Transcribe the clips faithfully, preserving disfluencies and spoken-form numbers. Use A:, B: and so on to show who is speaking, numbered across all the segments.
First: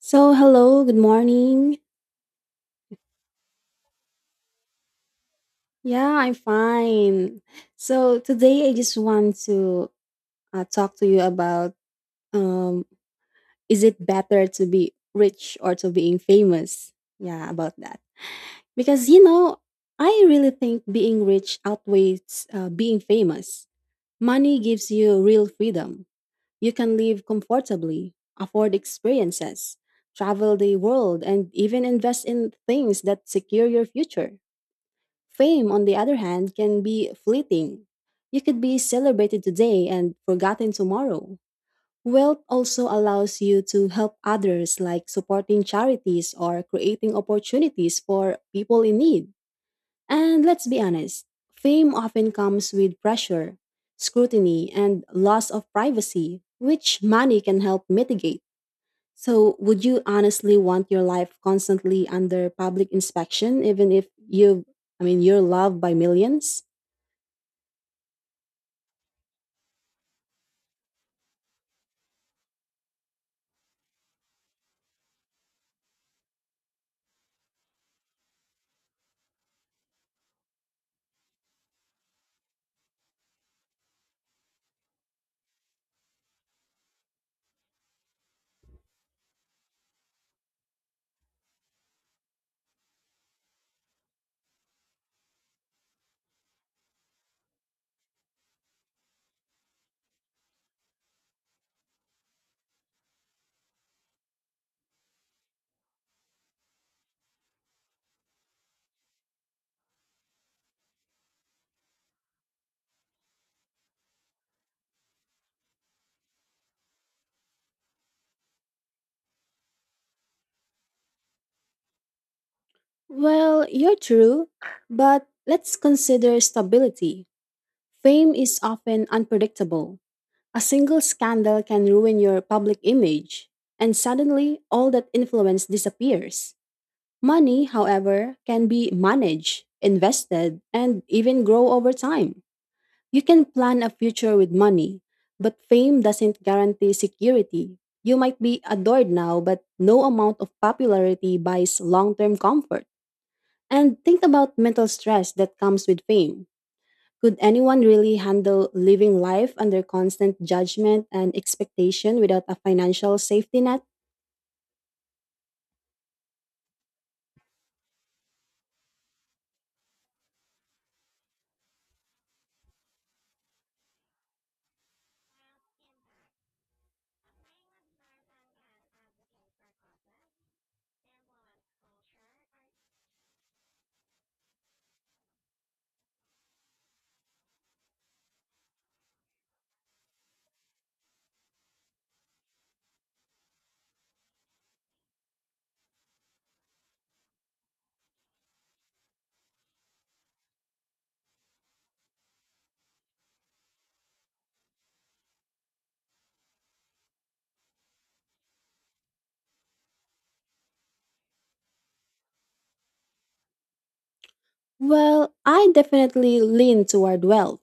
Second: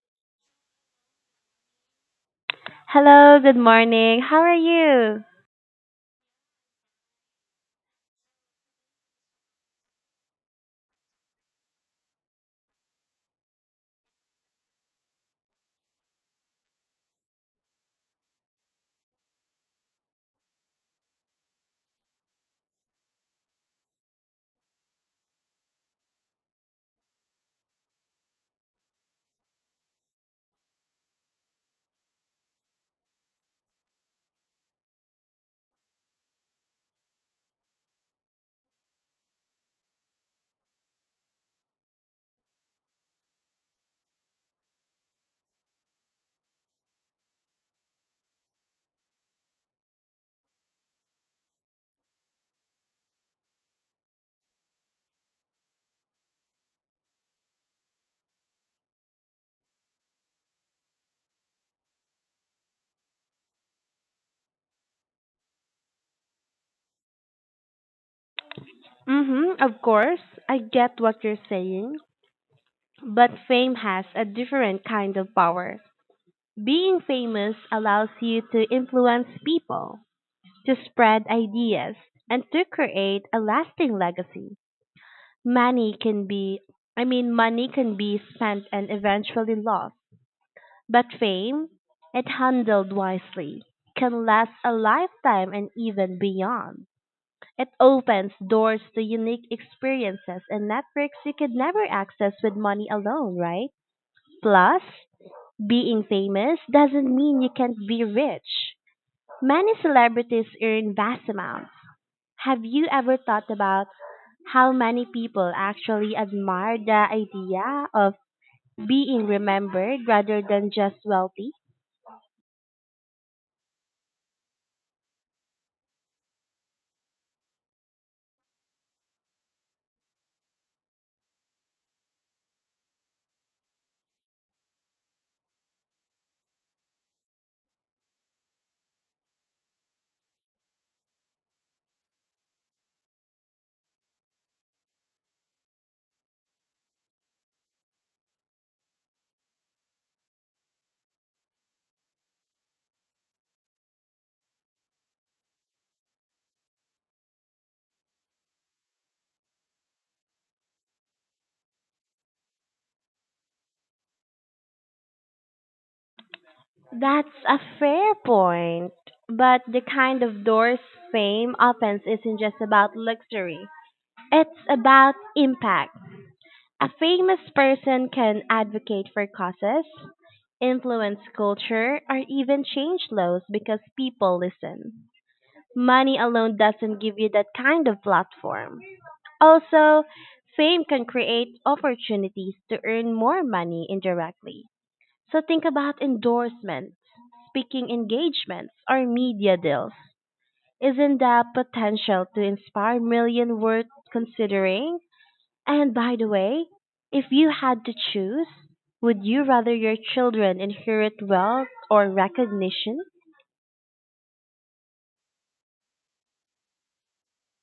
A: So, hello, good morning.
B: Hello, good morning. How are you?
A: Yeah, I'm fine. So, today I just want to uh, talk to you about um, is it better to be rich or to being famous? Yeah, about that. Because, you know, I really think being rich outweighs uh, being famous. Money gives you real freedom. You can live comfortably, afford experiences, travel the world, and even invest in things that secure your future. Fame, on the other hand, can be fleeting. You could be celebrated today and forgotten tomorrow. Wealth also allows you to help others, like supporting charities or creating opportunities for people in need. And let's be honest, fame often comes with pressure, scrutiny, and loss of privacy, which money can help mitigate. So, would you honestly want your life constantly under public inspection, even if you, I mean, you're loved by millions?
B: Mhm, of course. I get what you're saying, but fame has a different kind of power. Being famous allows you to influence people, to spread ideas, and to create a lasting legacy. Money can be I mean money can be spent and eventually lost, but fame, it handled wisely, can last a lifetime and even beyond. It opens doors to unique experiences and networks you could never access with money alone, right? Plus, being famous doesn't mean you can't be rich. Many celebrities earn vast amounts. Have you ever thought about how many people actually admire the idea of being remembered rather than just wealthy?
A: Well, you're true, but let's consider stability. Fame is often unpredictable. A single scandal can ruin your public image, and suddenly all that influence disappears. Money, however, can be managed, invested, and even grow over time. You can plan a future with money, but fame doesn't guarantee security. You might be adored now, but no amount of popularity buys long term comfort. And think about mental stress that comes with fame. Could anyone really handle living life under constant judgment and expectation without a financial safety net?
B: That's a fair point. But the kind of doors fame opens isn't just about luxury. It's about impact. A famous person can advocate for causes, influence culture, or even change laws because people listen. Money alone doesn't give you that kind of platform. Also, fame can create opportunities to earn more money indirectly. So think about endorsements, speaking engagements, or media deals. Isn't that potential to inspire million worth considering? And by the way, if you had to choose, would you rather your children inherit wealth or recognition?
A: Well, I definitely lean toward wealth.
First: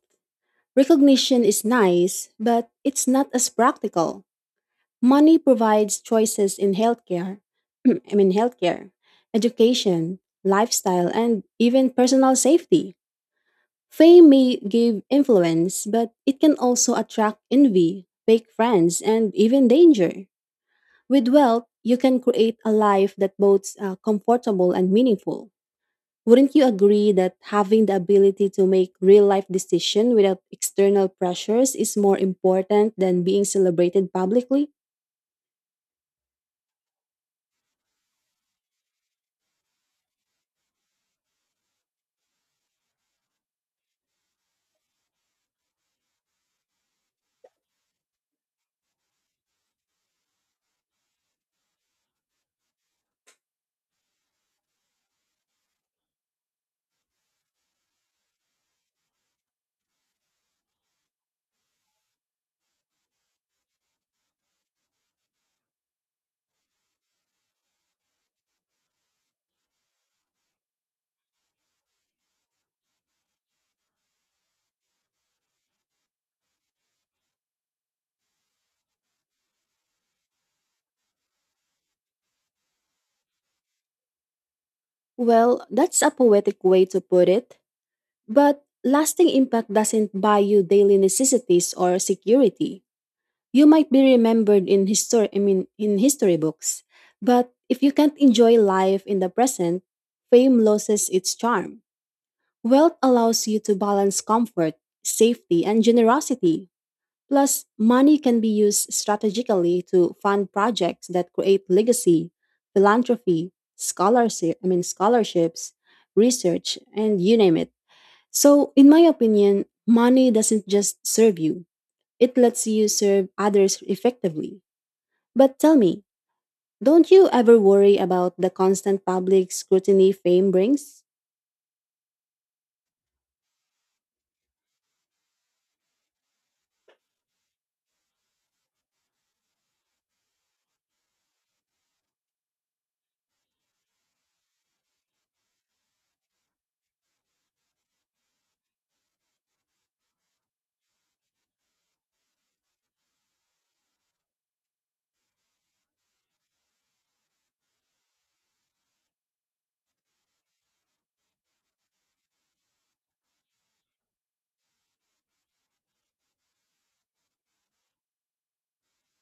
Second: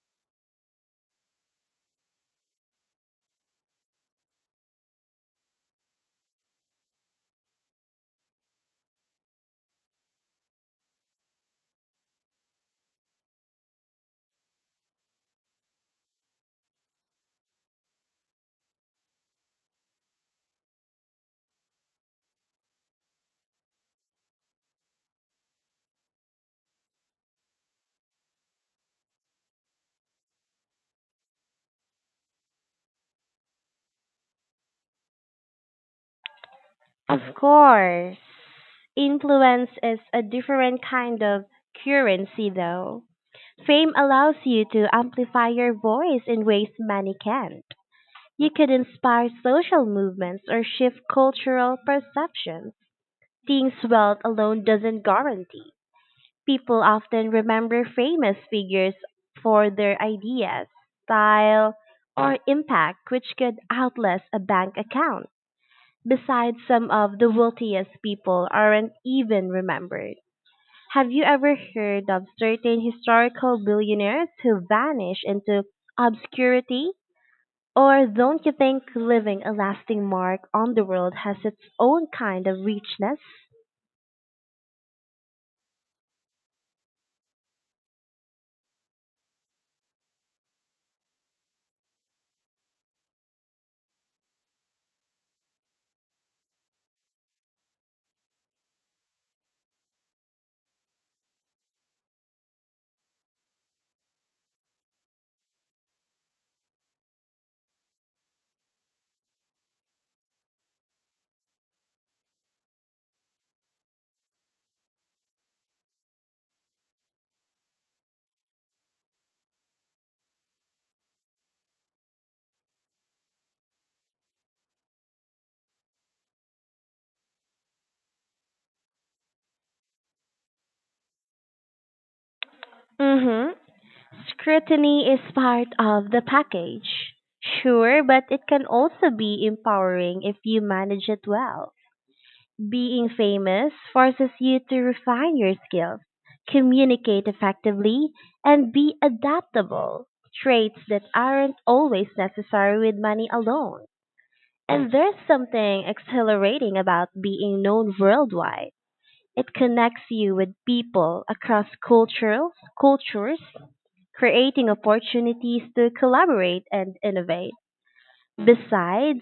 A: Recognition is nice, but it's not as practical. Money provides choices in healthcare, I mean healthcare, education, lifestyle, and even personal safety. Fame may give influence, but it can also attract envy, fake friends, and even danger. With wealth, you can create a life that both uh, comfortable and meaningful. Wouldn't you agree that having the ability to make real life decisions without external pressures is more important than being celebrated publicly?
B: Of course. Influence is a different kind of currency, though. Fame allows you to amplify your voice in ways many can't. You could inspire social movements or shift cultural perceptions, things wealth alone doesn't guarantee. People often remember famous figures for their ideas, style, or impact, which could outlast a bank account. Besides, some of the wealthiest people aren't even remembered. Have you ever heard of certain historical billionaires who vanish into obscurity? Or don't you think leaving a lasting mark on the world has its own kind of richness?
A: Well, that's a poetic way to put it, but lasting impact doesn't buy you daily necessities or security. You might be remembered in history, I mean, in history books, but if you can't enjoy life in the present, fame loses its charm. Wealth allows you to balance comfort, safety, and generosity. Plus, money can be used strategically to fund projects that create legacy, philanthropy, scholarship, I mean scholarships, research, and you name it. So, in my opinion, money doesn't just serve you. It lets you serve others effectively. But tell me, don't you ever worry about the constant public scrutiny fame brings?
B: Mm hmm. Scrutiny is part of the package. Sure, but it can also be empowering if you manage it well. Being famous forces you to refine your skills, communicate effectively, and be adaptable. Traits that aren't always necessary with money alone. And there's something exhilarating about being known worldwide. It connects you with people across cultural cultures creating opportunities to collaborate and innovate. Besides,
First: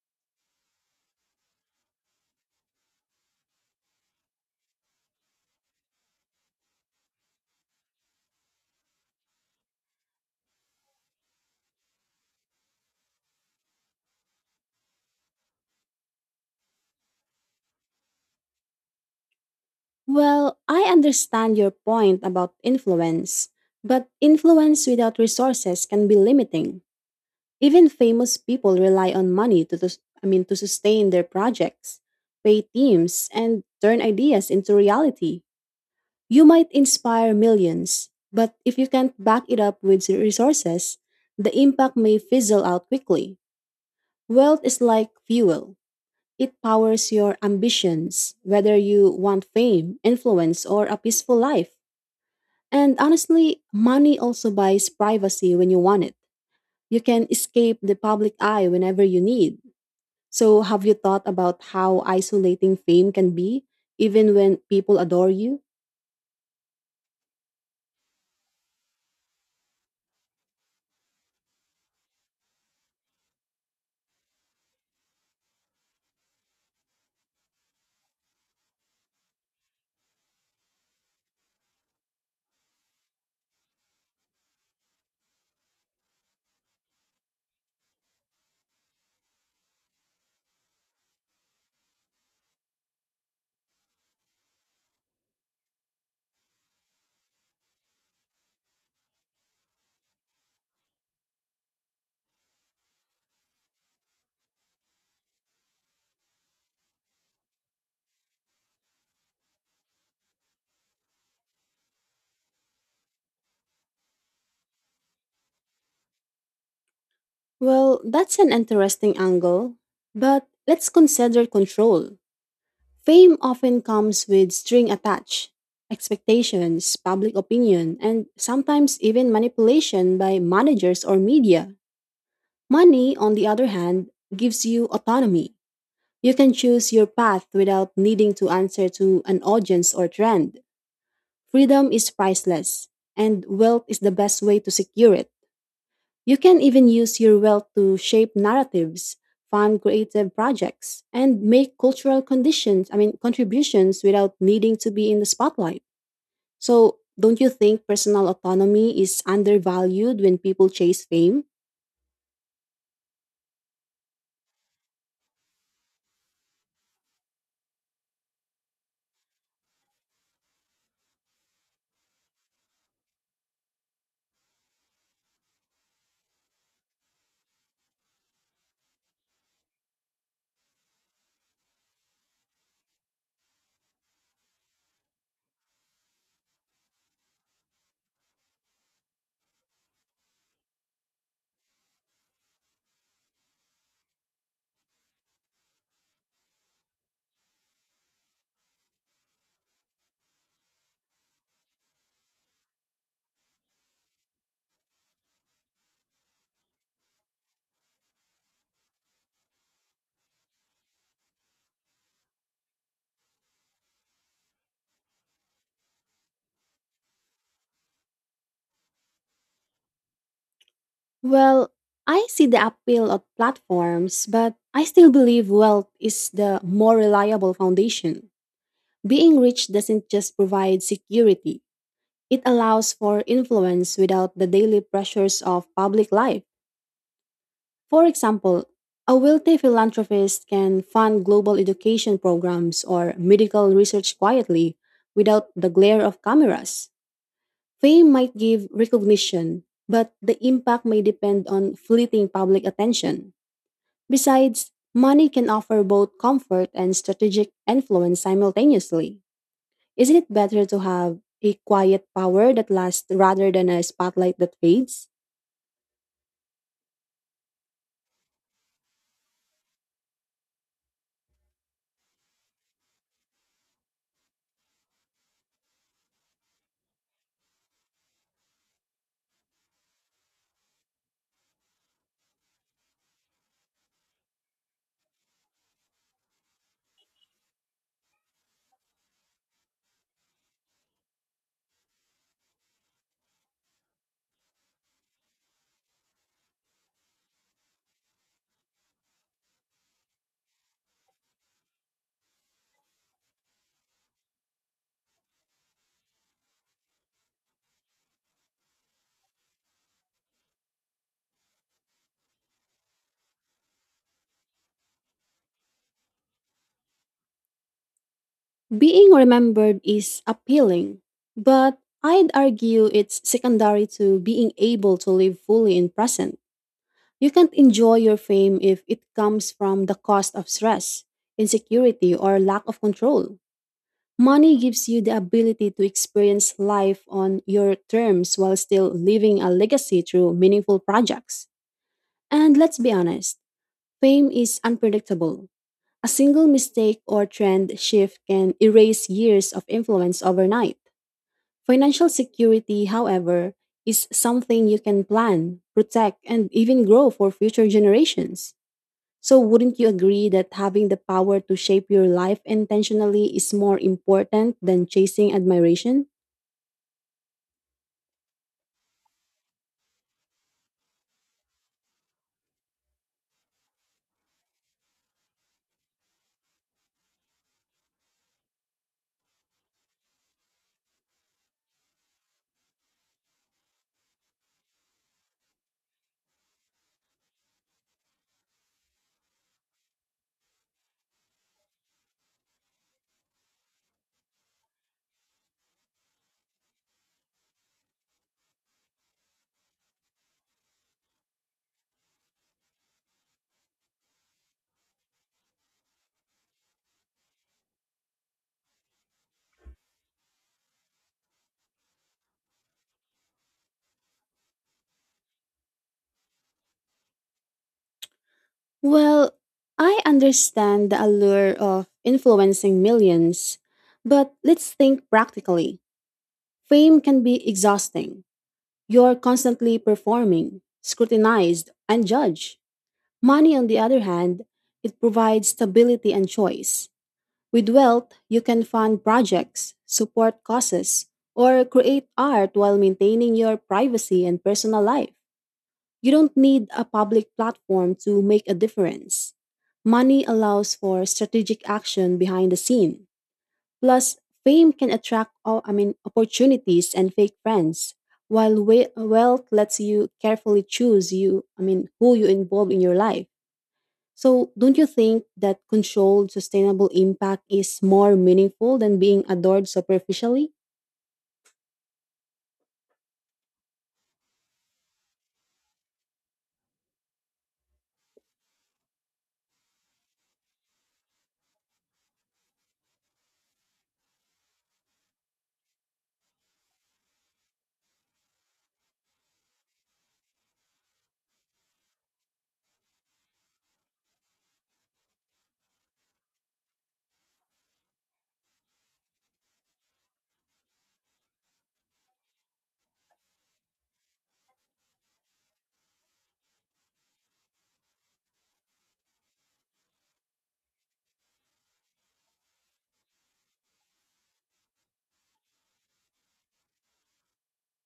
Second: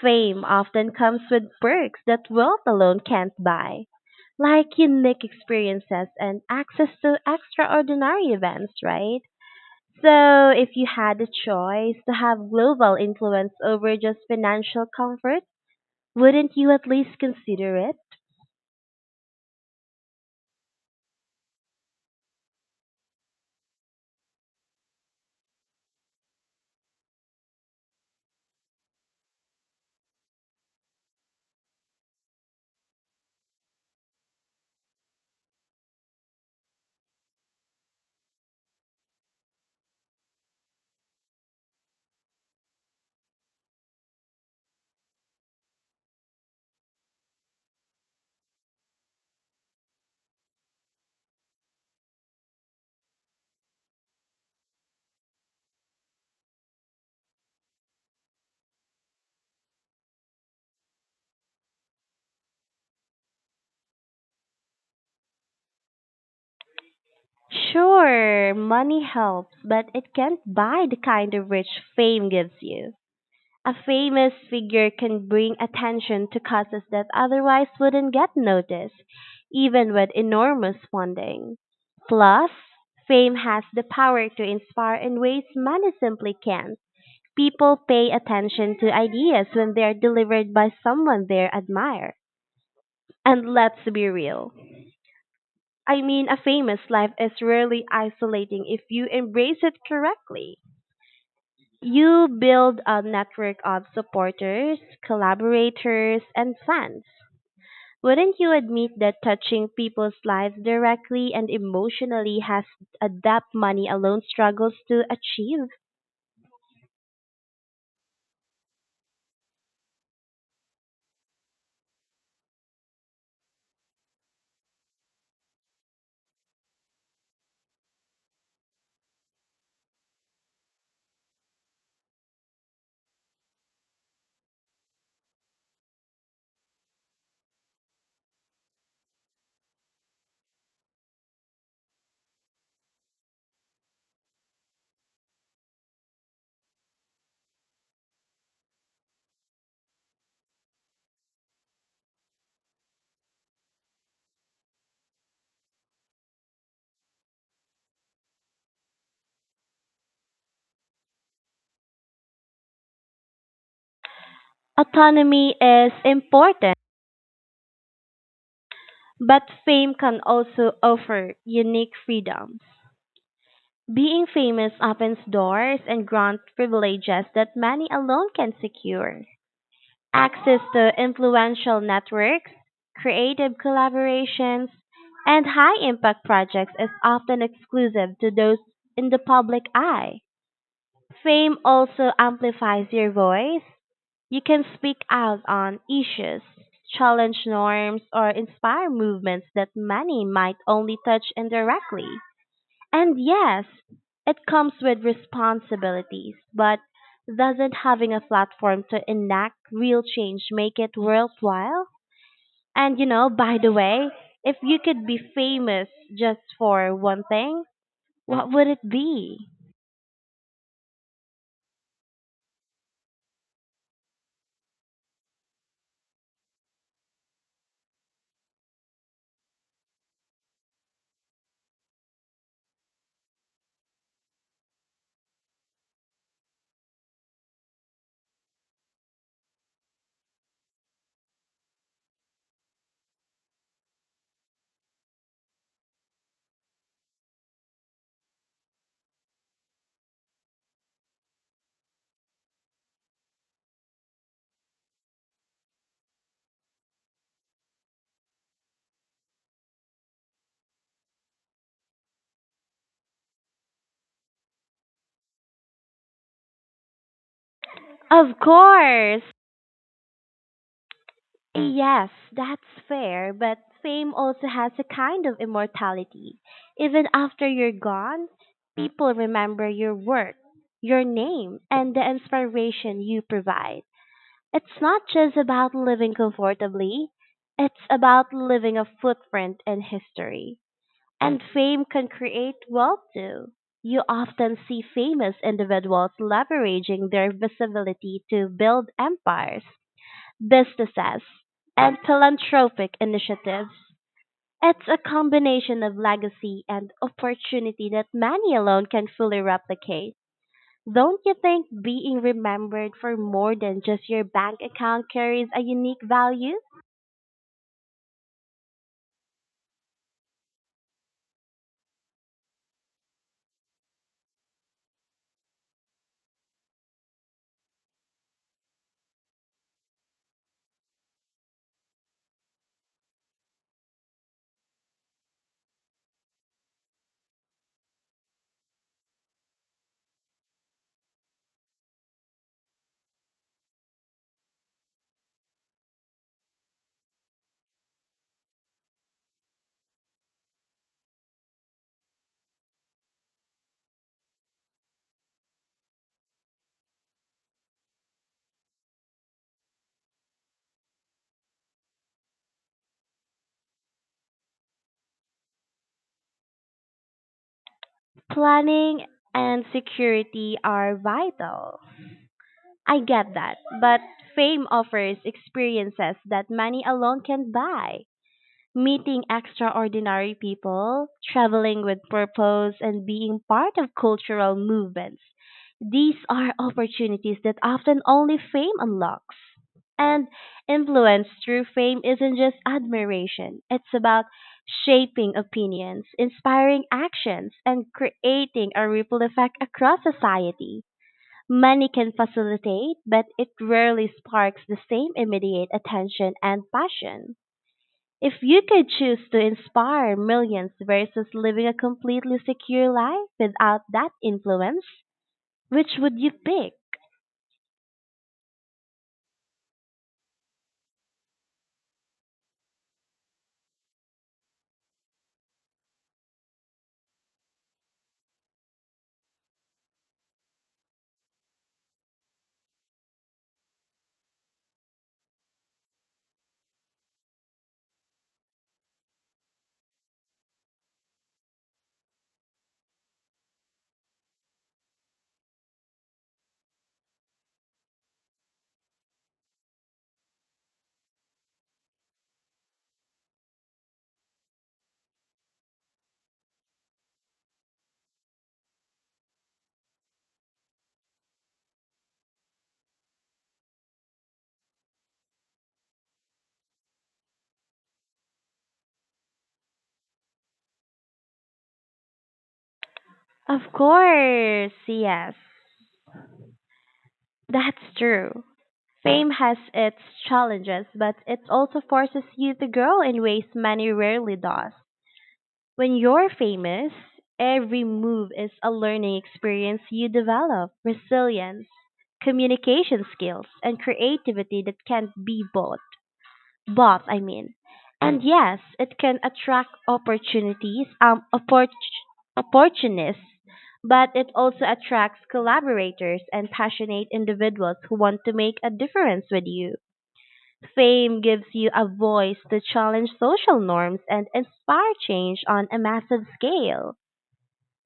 B: fame often comes with perks that wealth alone can't buy, like unique experiences and access to extraordinary events, right? So, if you had the choice to have global influence over just financial comfort, wouldn't you at least consider it?
A: Well, I understand your point about influence, but influence without resources can be limiting. Even famous people rely on money to, tus- I mean, to sustain their projects, pay teams, and turn ideas into reality. You might inspire millions, but if you can't back it up with resources, the impact may fizzle out quickly. Wealth is like fuel. It powers your ambitions, whether you want fame, influence, or a peaceful life. And honestly, money also buys privacy when you want it. You can escape the public eye whenever you need. So, have you thought about how isolating fame can be, even when people adore you?
B: Sure, money helps, but it can't buy the kind of rich fame gives you. A famous figure can bring attention to causes that otherwise wouldn't get noticed, even with enormous funding. Plus, fame has the power to inspire in ways money simply can't. People pay attention to ideas when they are delivered by someone they admire. And let's be real. I mean, a famous life is rarely isolating if you embrace it correctly. You build a network of supporters, collaborators, and fans. Wouldn't you admit that touching people's lives directly and emotionally has a depth money alone struggles to achieve?
A: Well, that's an interesting angle. But let's consider control. Fame often comes with string attached, expectations, public opinion, and sometimes even manipulation by managers or media. Money, on the other hand, gives you autonomy. You can choose your path without needing to answer to an audience or trend. Freedom is priceless, and wealth is the best way to secure it. You can even use your wealth to shape narratives, fund creative projects, and make cultural conditions, I mean, contributions without needing to be in the spotlight. So, don't you think personal autonomy is undervalued when people chase fame?
B: Autonomy is important, but fame can also offer unique freedoms. Being famous opens doors and grants privileges that money alone can secure. Access to influential networks, creative collaborations, and high impact projects is often exclusive to those in the public eye. Fame also amplifies your voice. You can speak out on issues, challenge norms, or inspire movements that many might only touch indirectly. And yes, it comes with responsibilities, but doesn't having a platform to enact real change make it worthwhile? And you know, by the way, if you could be famous just for one thing, what would it be?
A: Well, I see the appeal of platforms, but I still believe wealth is the more reliable foundation. Being rich doesn't just provide security, it allows for influence without the daily pressures of public life. For example, a wealthy philanthropist can fund global education programs or medical research quietly without the glare of cameras. Fame might give recognition, but the impact may depend on fleeting public attention. Besides, money can offer both comfort and strategic influence simultaneously. Isn't it better to have a quiet power that lasts rather than a spotlight that fades?
B: Of course! Yes, that's fair, but fame also has a kind of immortality. Even after you're gone, people remember your work, your name, and the inspiration you provide. It's not just about living comfortably, it's about leaving a footprint in history. And fame can create wealth too. You often see famous individuals leveraging their visibility to build empires, businesses, and philanthropic initiatives. It's a combination of legacy and opportunity that many alone can fully replicate. Don't you think being remembered for more than just your bank account carries a unique value?
A: Being remembered is appealing, but I'd argue it's secondary to being able to live fully in present. You can't enjoy your fame if it comes from the cost of stress, insecurity, or lack of control. Money gives you the ability to experience life on your terms while still leaving a legacy through meaningful projects. And let's be honest, fame is unpredictable. A single mistake or trend shift can erase years of influence overnight. Financial security, however, is something you can plan, protect, and even grow for future generations. So, wouldn't you agree that having the power to shape your life intentionally is more important than chasing admiration?
B: Planning and security are vital. I get that, but fame offers experiences that money alone can't buy. Meeting extraordinary people, traveling with purpose, and being part of cultural movements. These are opportunities that often only fame unlocks. And influence through fame isn't just admiration, it's about shaping opinions, inspiring actions, and creating a ripple effect across society. Money can facilitate, but it rarely sparks the same immediate attention and passion. If you could choose to inspire millions versus living a completely secure life without that influence, which would you pick?
A: Well, I understand the allure of influencing millions, but let's think practically. Fame can be exhausting. You're constantly performing, scrutinized, and judged. Money, on the other hand, it provides stability and choice. With wealth, you can fund projects, support causes, or create art while maintaining your privacy and personal life. You don't need a public platform to make a difference. Money allows for strategic action behind the scene. Plus, fame can attract all, I mean, opportunities and fake friends, while we- wealth lets you carefully choose you, I mean, who you involve in your life. So, don't you think that controlled, sustainable impact is more meaningful than being adored superficially?
B: Of course, yes. That's true. Fame has its challenges, but it also forces you to grow in ways money rarely does. When you're famous, every move is a learning experience you develop resilience, communication skills, and creativity that can't be bought. Both I mean and yes, it can attract opportunities um oppor- opportunists, but it also attracts collaborators and passionate individuals who want to make a difference with you. Fame gives you a voice to challenge social norms and inspire change on a massive scale.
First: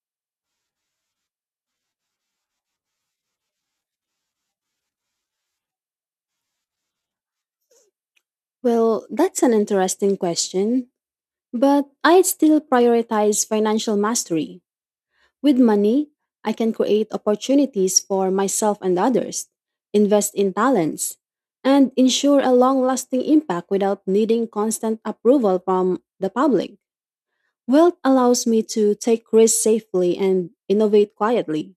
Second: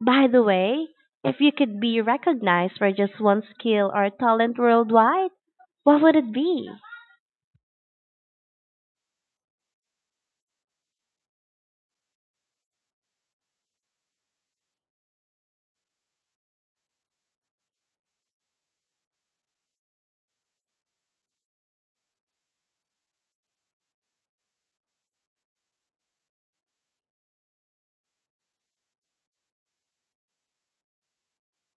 B: By the way, if you could be recognized for just one skill or talent worldwide, what would it be?
A: Well, that's an interesting question, but I'd still prioritize financial mastery. With money, I can create opportunities for myself and others, invest in talents, and ensure a long lasting impact without needing constant approval from the public. Wealth allows me to take risks safely and innovate quietly.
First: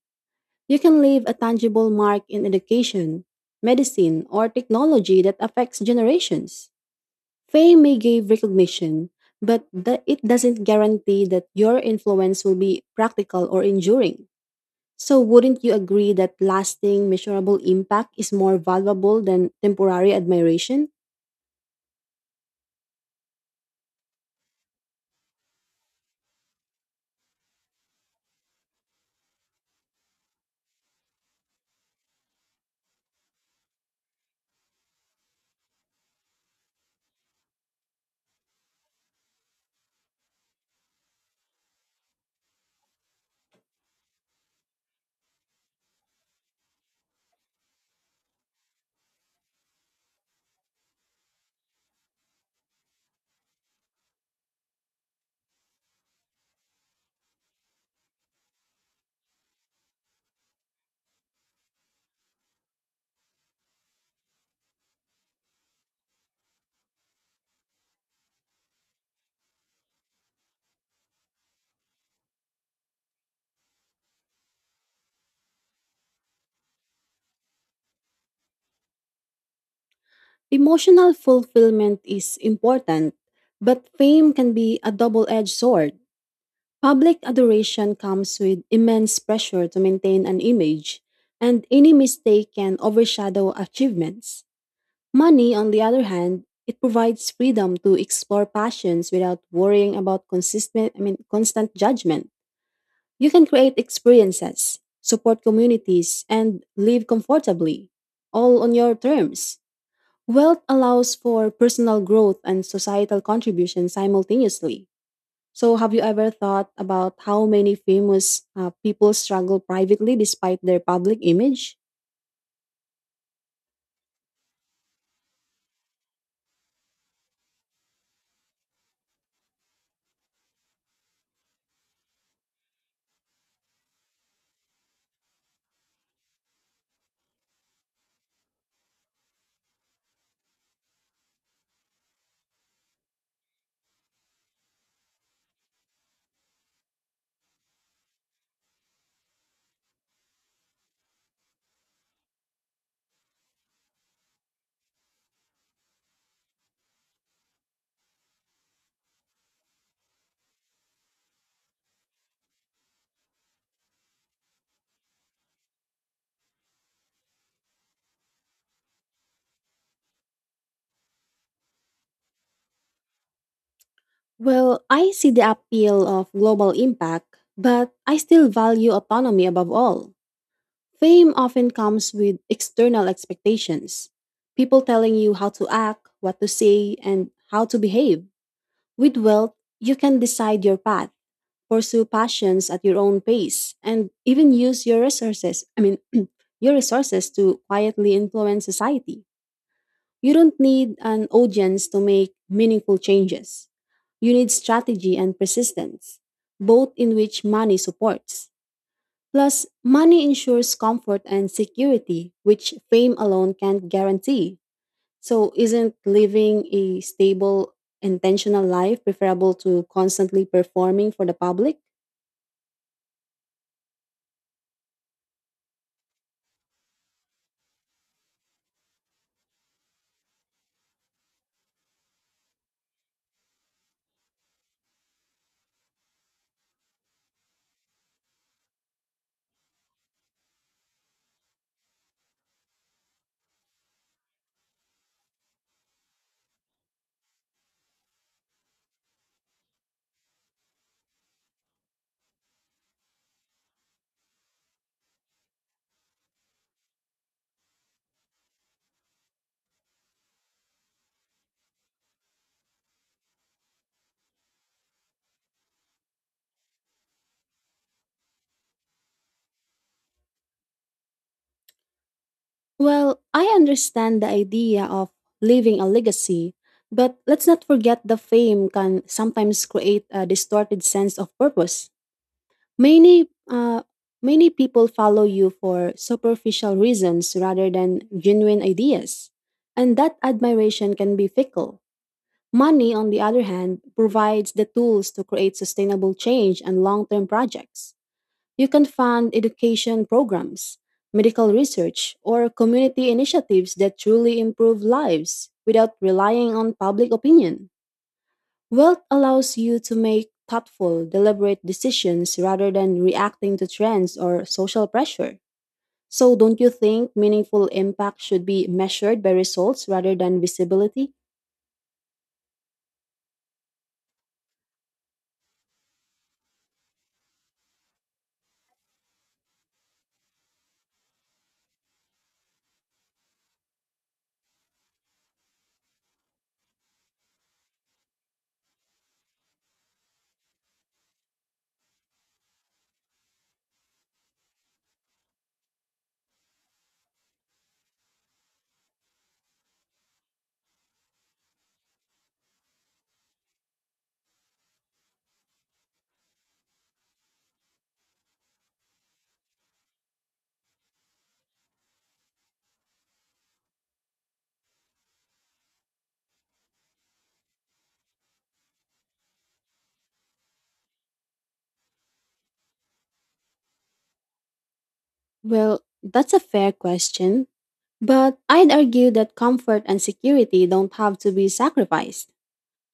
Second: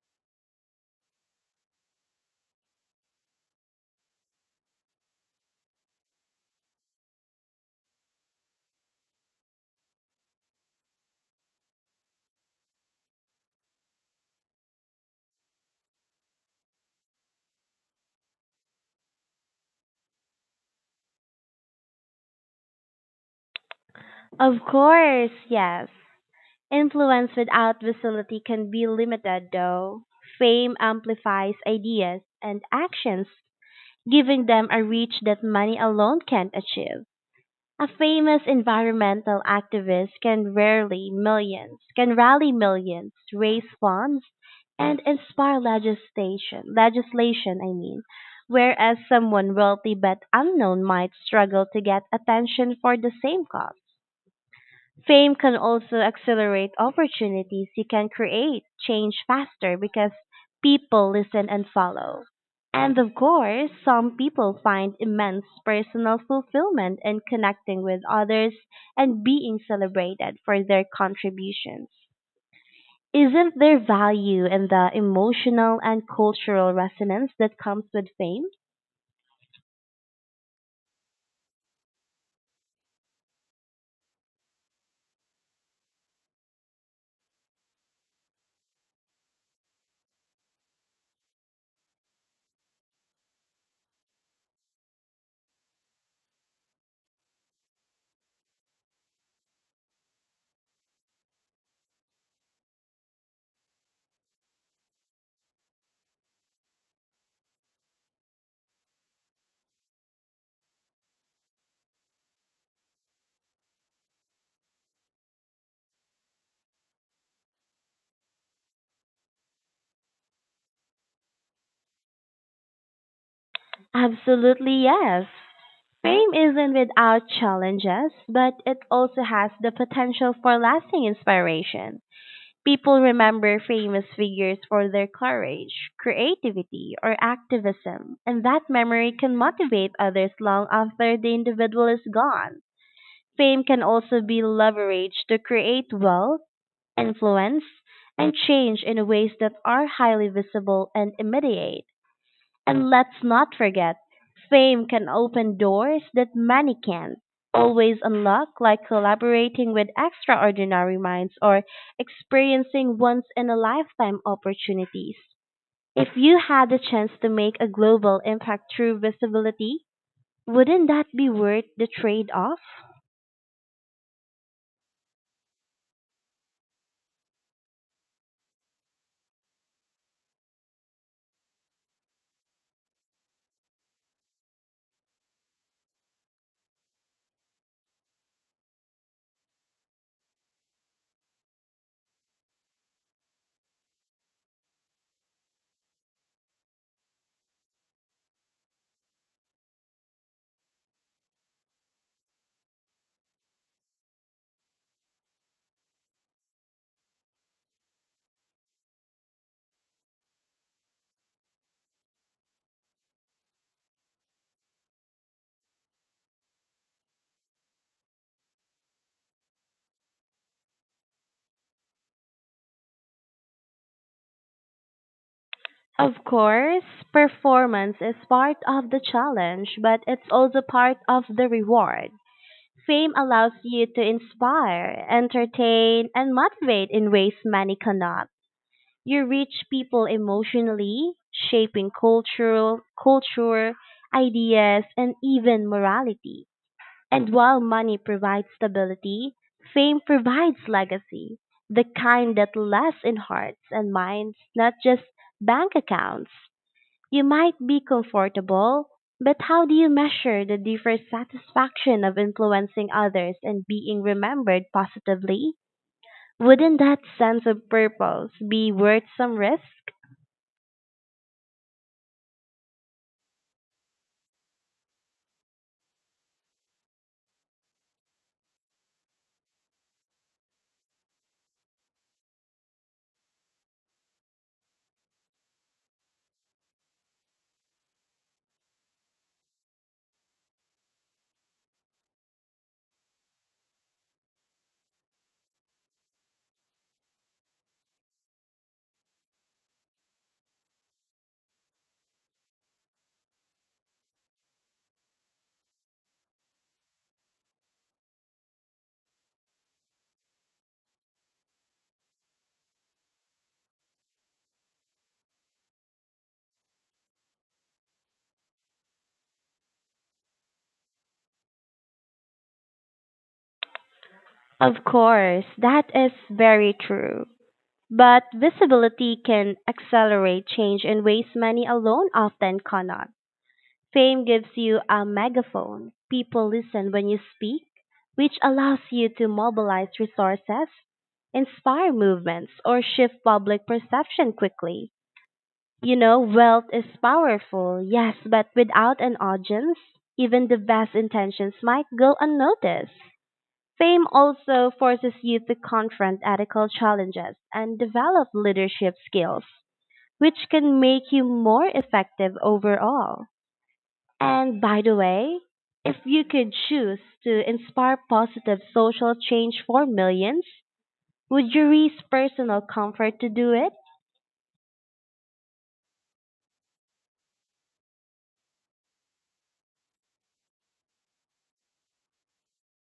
A: You can leave a tangible mark in education, medicine, or technology that affects generations. Fame may give recognition, but the- it doesn't guarantee that your influence will be practical or enduring. So, wouldn't you agree that lasting, measurable impact is more valuable than temporary admiration?
B: Of course, yes. Influence without visibility can be limited though. Fame amplifies ideas and actions, giving them a reach that money alone can't achieve. A famous environmental activist can rarely millions, can rally millions, raise funds, and inspire legislation, legislation, I mean, whereas someone wealthy but unknown might struggle to get attention for the same cause. Fame can also accelerate opportunities. You can create change faster because people listen and follow. And of course, some people find immense personal fulfillment in connecting with others and being celebrated for their contributions. Isn't there value in the emotional and cultural resonance that comes with fame?
A: Emotional fulfillment is important, but fame can be a double edged sword. Public adoration comes with immense pressure to maintain an image, and any mistake can overshadow achievements. Money, on the other hand, it provides freedom to explore passions without worrying about consistent, I mean, constant judgment. You can create experiences, support communities, and live comfortably, all on your terms. Wealth allows for personal growth and societal contribution simultaneously. So, have you ever thought about how many famous uh, people struggle privately despite their public image?
B: Absolutely, yes. Fame isn't without challenges, but it also has the potential for lasting inspiration. People remember famous figures for their courage, creativity, or activism, and that memory can motivate others long after the individual is gone. Fame can also be leveraged to create wealth, influence, and change in ways that are highly visible and immediate. And let's not forget, fame can open doors that money can't always unlock, like collaborating with extraordinary minds or experiencing once in a lifetime opportunities. If you had the chance to make a global impact through visibility, wouldn't that be worth the trade off?
A: Well, I see the appeal of global impact, but I still value autonomy above all. Fame often comes with external expectations, people telling you how to act, what to say, and how to behave. With wealth, you can decide your path, pursue passions at your own pace, and even use your resources, I mean, your resources to quietly influence society. You don't need an audience to make meaningful changes. You need strategy and persistence, both in which money supports. Plus, money ensures comfort and security, which fame alone can't guarantee. So, isn't living a stable, intentional life preferable to constantly performing for the public?
B: Of course, performance is part of the challenge, but it's also part of the reward. Fame allows you to inspire, entertain, and motivate in ways money cannot. You reach people emotionally, shaping cultural culture, ideas, and even morality. And while money provides stability, fame provides legacy, the kind that lasts in hearts and minds, not just bank accounts. You might be comfortable, but how do you measure the deeper satisfaction of influencing others and being remembered positively? Wouldn't that sense of purpose be worth some risk?
A: Well, I understand the idea of leaving a legacy, but let's not forget the fame can sometimes create a distorted sense of purpose. Many uh, many people follow you for superficial reasons rather than genuine ideas, and that admiration can be fickle. Money, on the other hand, provides the tools to create sustainable change and long-term projects. You can fund education programs, medical research, or community initiatives that truly improve lives without relying on public opinion. Wealth allows you to make thoughtful, deliberate decisions rather than reacting to trends or social pressure. So, don't you think meaningful impact should be measured by results rather than visibility?
B: Of course, that is very true. But visibility can accelerate change in ways many alone often cannot. Fame gives you a megaphone. People listen when you speak, which allows you to mobilize resources, inspire movements, or shift public perception quickly. You know, wealth is powerful, yes, but without an audience, even the best intentions might go unnoticed. Fame also forces you to confront ethical challenges and develop leadership skills, which can make you more effective overall. And by the way, if you could choose to inspire positive social change for millions, would you risk personal comfort to do it?
A: Well, that's a fair question. But I'd argue that comfort and security don't have to be sacrificed.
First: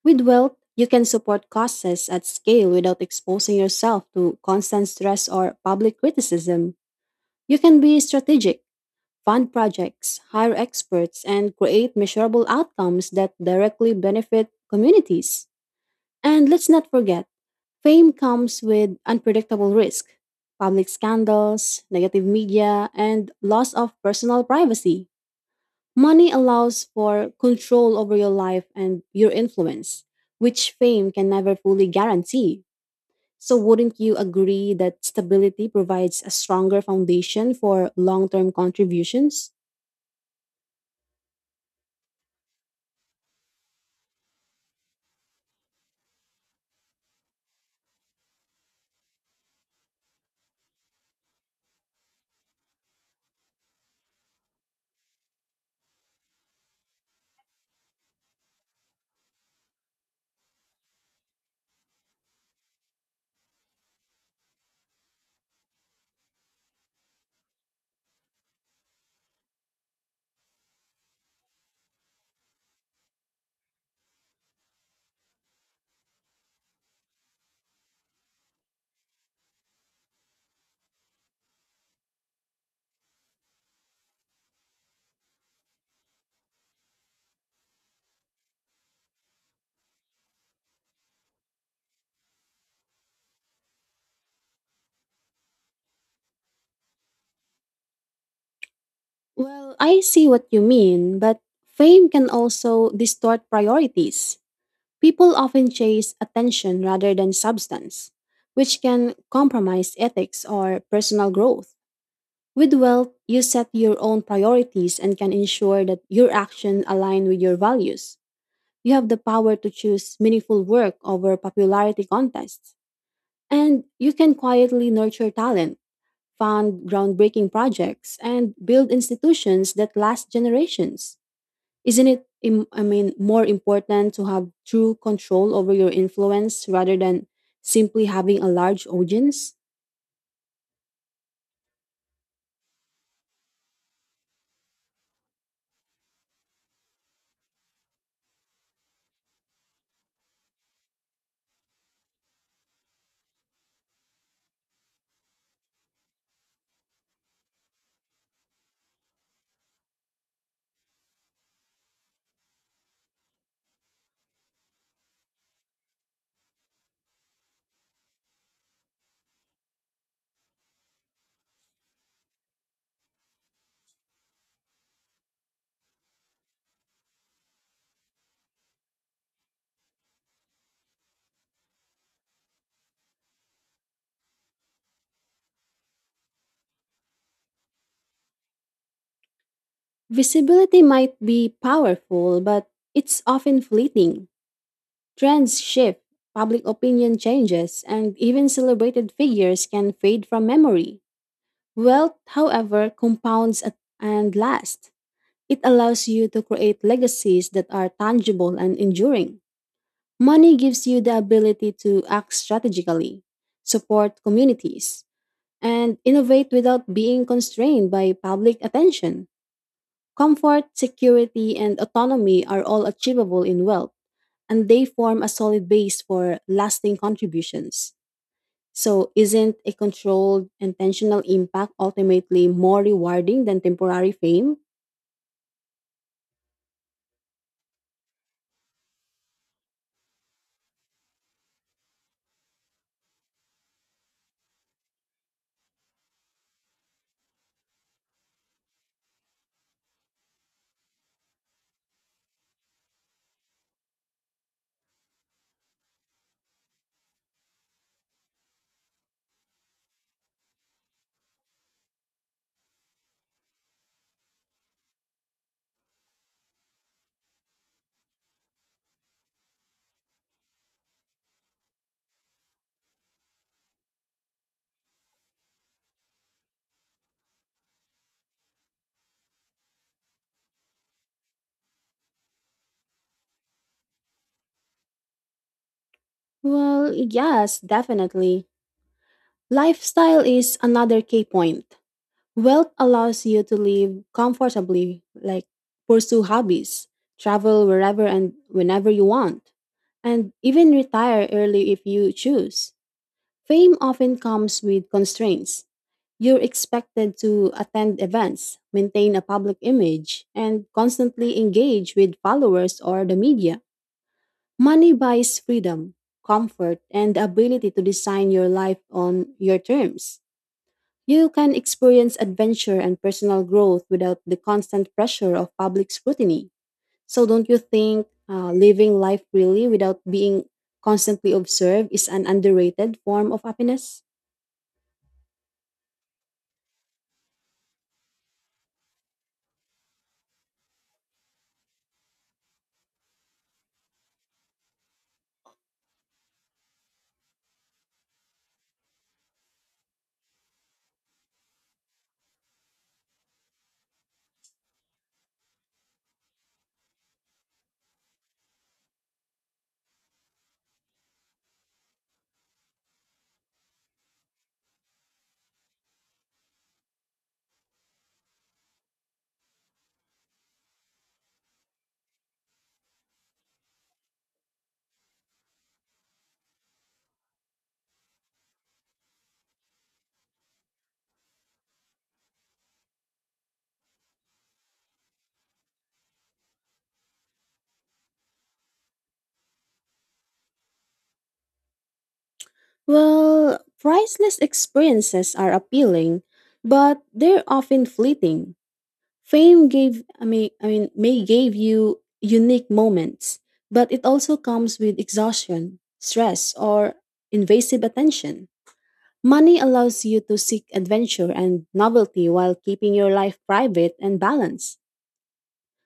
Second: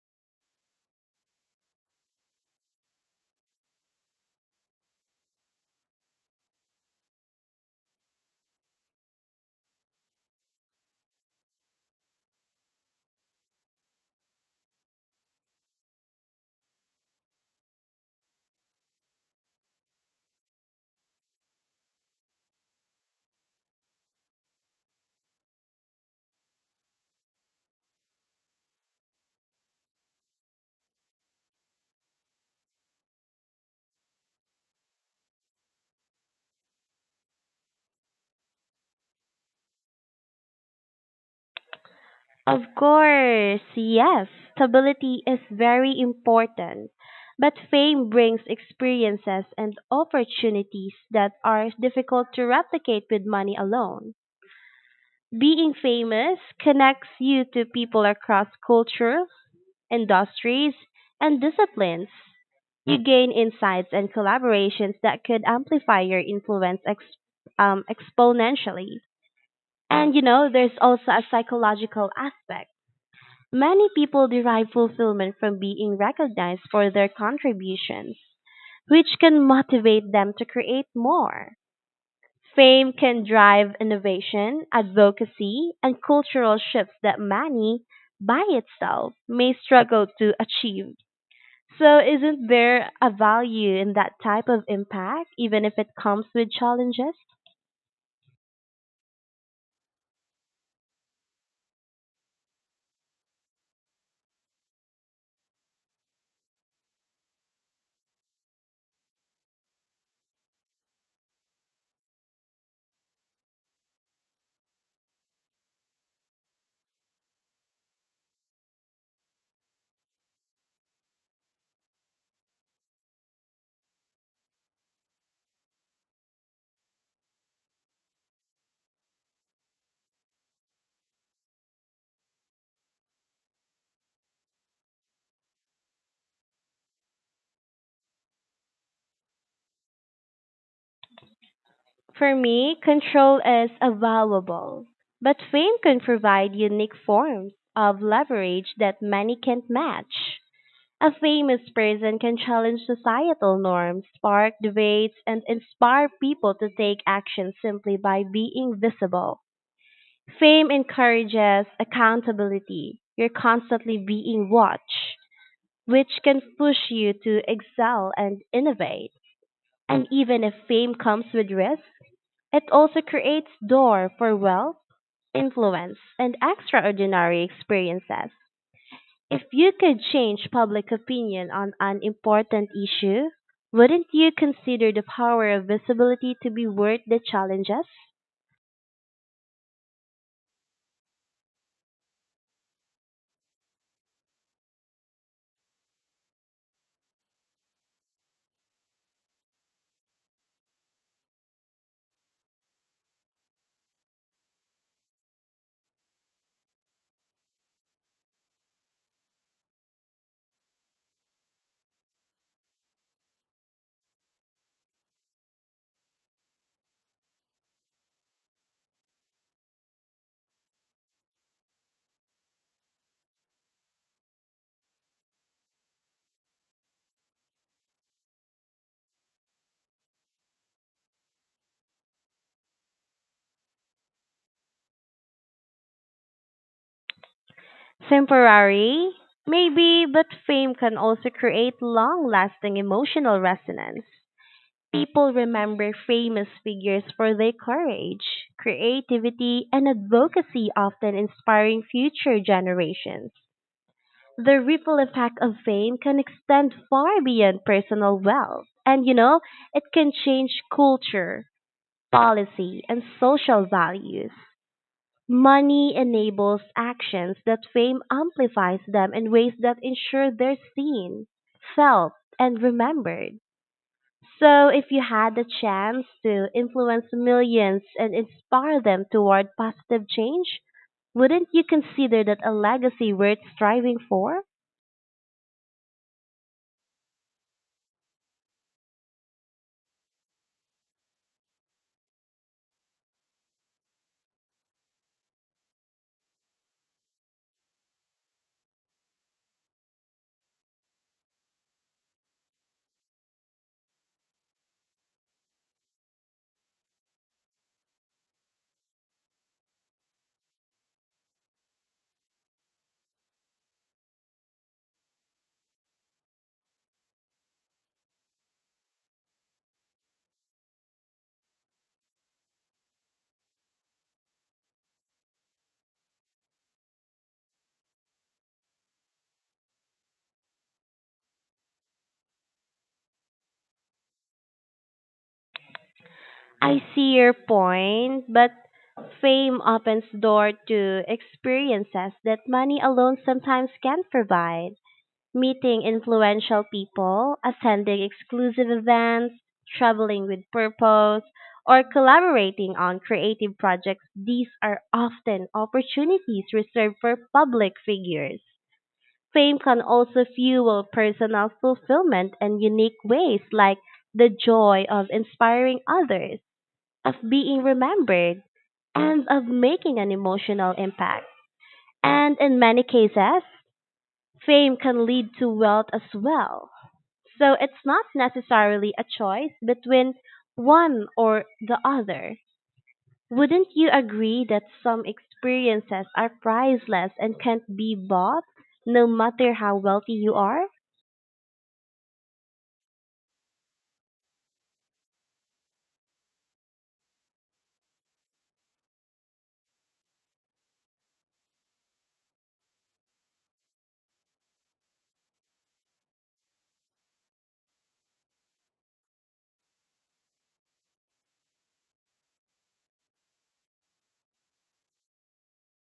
A: With wealth, you can support causes at scale without exposing yourself to constant stress or public criticism. You can be strategic, fund projects, hire experts, and create measurable outcomes that directly benefit communities. And let's not forget, fame comes with unpredictable risk, public scandals, negative media, and loss of personal privacy. Money allows for control over your life and your influence, which fame can never fully guarantee. So, wouldn't you agree that stability provides a stronger foundation for long term contributions?
B: Of course, yes. Stability is very important, but fame brings experiences and opportunities that are difficult to replicate with money alone. Being famous connects you to people across culture, industries, and disciplines. You gain insights and collaborations that could amplify your influence ex- um, exponentially. And you know, there's also a psychological aspect. Many people derive fulfillment from being recognized for their contributions, which can motivate them to create more. Fame can drive innovation, advocacy, and cultural shifts that money by itself may struggle to achieve. So, isn't there a value in that type of impact, even if it comes with challenges?
A: Well, I see what you mean, but fame can also distort priorities. People often chase attention rather than substance, which can compromise ethics or personal growth. With wealth, you set your own priorities and can ensure that your actions align with your values. You have the power to choose meaningful work over popularity contests. And you can quietly nurture talent, fund groundbreaking projects, and build institutions that last generations. Isn't it, im- I mean, more important to have true control over your influence rather than simply having a large audience?
B: For me, control is a valuable, but fame can provide unique forms of leverage that many can't match. A famous person can challenge societal norms, spark debates, and inspire people to take action simply by being visible. Fame encourages accountability. You're constantly being watched, which can push you to excel and innovate. And even if fame comes with risk, it also creates door for wealth, influence, and extraordinary experiences. If you could change public opinion on an important issue, wouldn't you consider the power of visibility to be worth the challenges?
A: Visibility might be powerful, but it's often fleeting. Trends shift, public opinion changes, and even celebrated figures can fade from memory. Wealth, however, compounds at- and lasts. It allows you to create legacies that are tangible and enduring. Money gives you the ability to act strategically, support communities, and innovate without being constrained by public attention. Comfort, security, and autonomy are all achievable in wealth, and they form a solid base for lasting contributions. So, isn't a controlled, intentional impact ultimately more rewarding than temporary fame?
B: Temporary, maybe, but fame can also create long lasting emotional resonance. People remember famous figures for their courage, creativity, and advocacy, often inspiring future generations. The ripple effect of fame can extend far beyond personal wealth, and you know, it can change culture, policy, and social values. Money enables actions that fame amplifies them in ways that ensure they're seen, felt, and remembered. So, if you had the chance to influence millions and inspire them toward positive change, wouldn't you consider that a legacy worth striving for?
A: Well, yes, definitely. Lifestyle is another key point. Wealth allows you to live comfortably, like pursue hobbies, travel wherever and whenever you want, and even retire early if you choose. Fame often comes with constraints. You're expected to attend events, maintain a public image, and constantly engage with followers or the media. Money buys freedom, comfort, and the ability to design your life on your terms. You can experience adventure and personal growth without the constant pressure of public scrutiny. So, don't you think uh, living life freely without being constantly observed is an underrated form of happiness?
B: I see your point, but fame opens door to experiences that money alone sometimes can't provide. Meeting influential people, attending exclusive events, traveling with purpose, or collaborating on creative projects, these are often opportunities reserved for public figures. Fame can also fuel personal fulfillment in unique ways, like the joy of inspiring others, of being remembered, and of making an emotional impact. And in many cases, fame can lead to wealth as well, so it's not necessarily a choice between one or the other. Wouldn't you agree that some experiences are priceless and can't be bought, no matter how wealthy you are?
A: Well, priceless experiences are appealing, but they're often fleeting. Fame gave, I mean, I mean, may give you unique moments, but it also comes with exhaustion, stress, or invasive attention. Money allows you to seek adventure and novelty while keeping your life private and balanced.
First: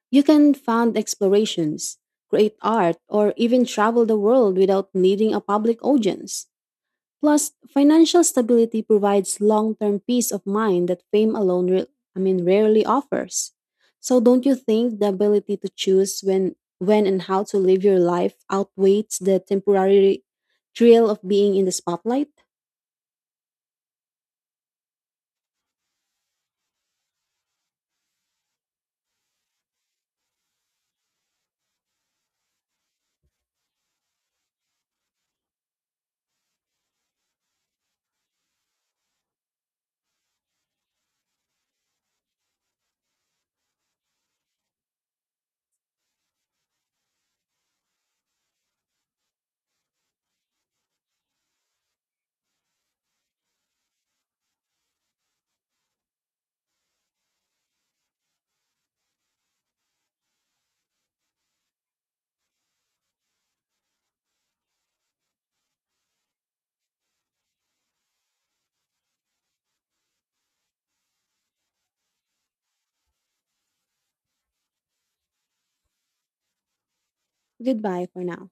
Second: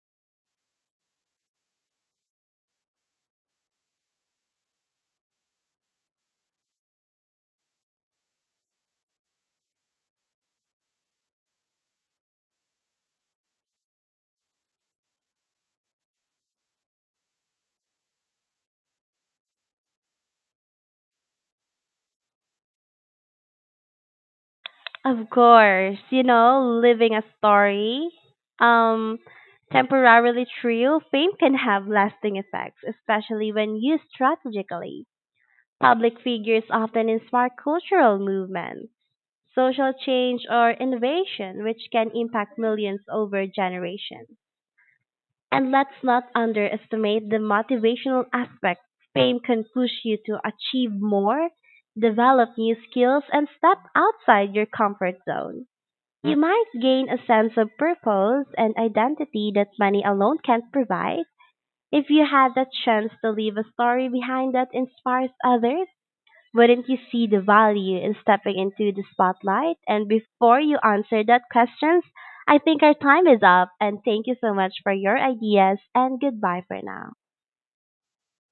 A: You can fund explorations, create art, or even travel the world without needing a public audience. Plus, financial stability provides long-term peace of mind that fame alone re- I mean rarely offers. So don't you think the ability to choose when when and how to live your life outweighs the temporary thrill of being in the spotlight?
B: Of course, you know, living a story, um, temporarily true, fame can have lasting effects, especially when used strategically. Public figures often inspire cultural movements, social change, or innovation which can impact millions over generations. And let's not underestimate the motivational aspect. Fame can push you to achieve more, develop new skills, and step outside your comfort zone. You might gain a sense of purpose and identity that money alone can't provide. If you had the chance to leave a story behind that inspires others, wouldn't you see the value in stepping into the spotlight? And before you answer that questions, I think our time is up and thank you so much for your ideas and goodbye for now.
A: Goodbye for now.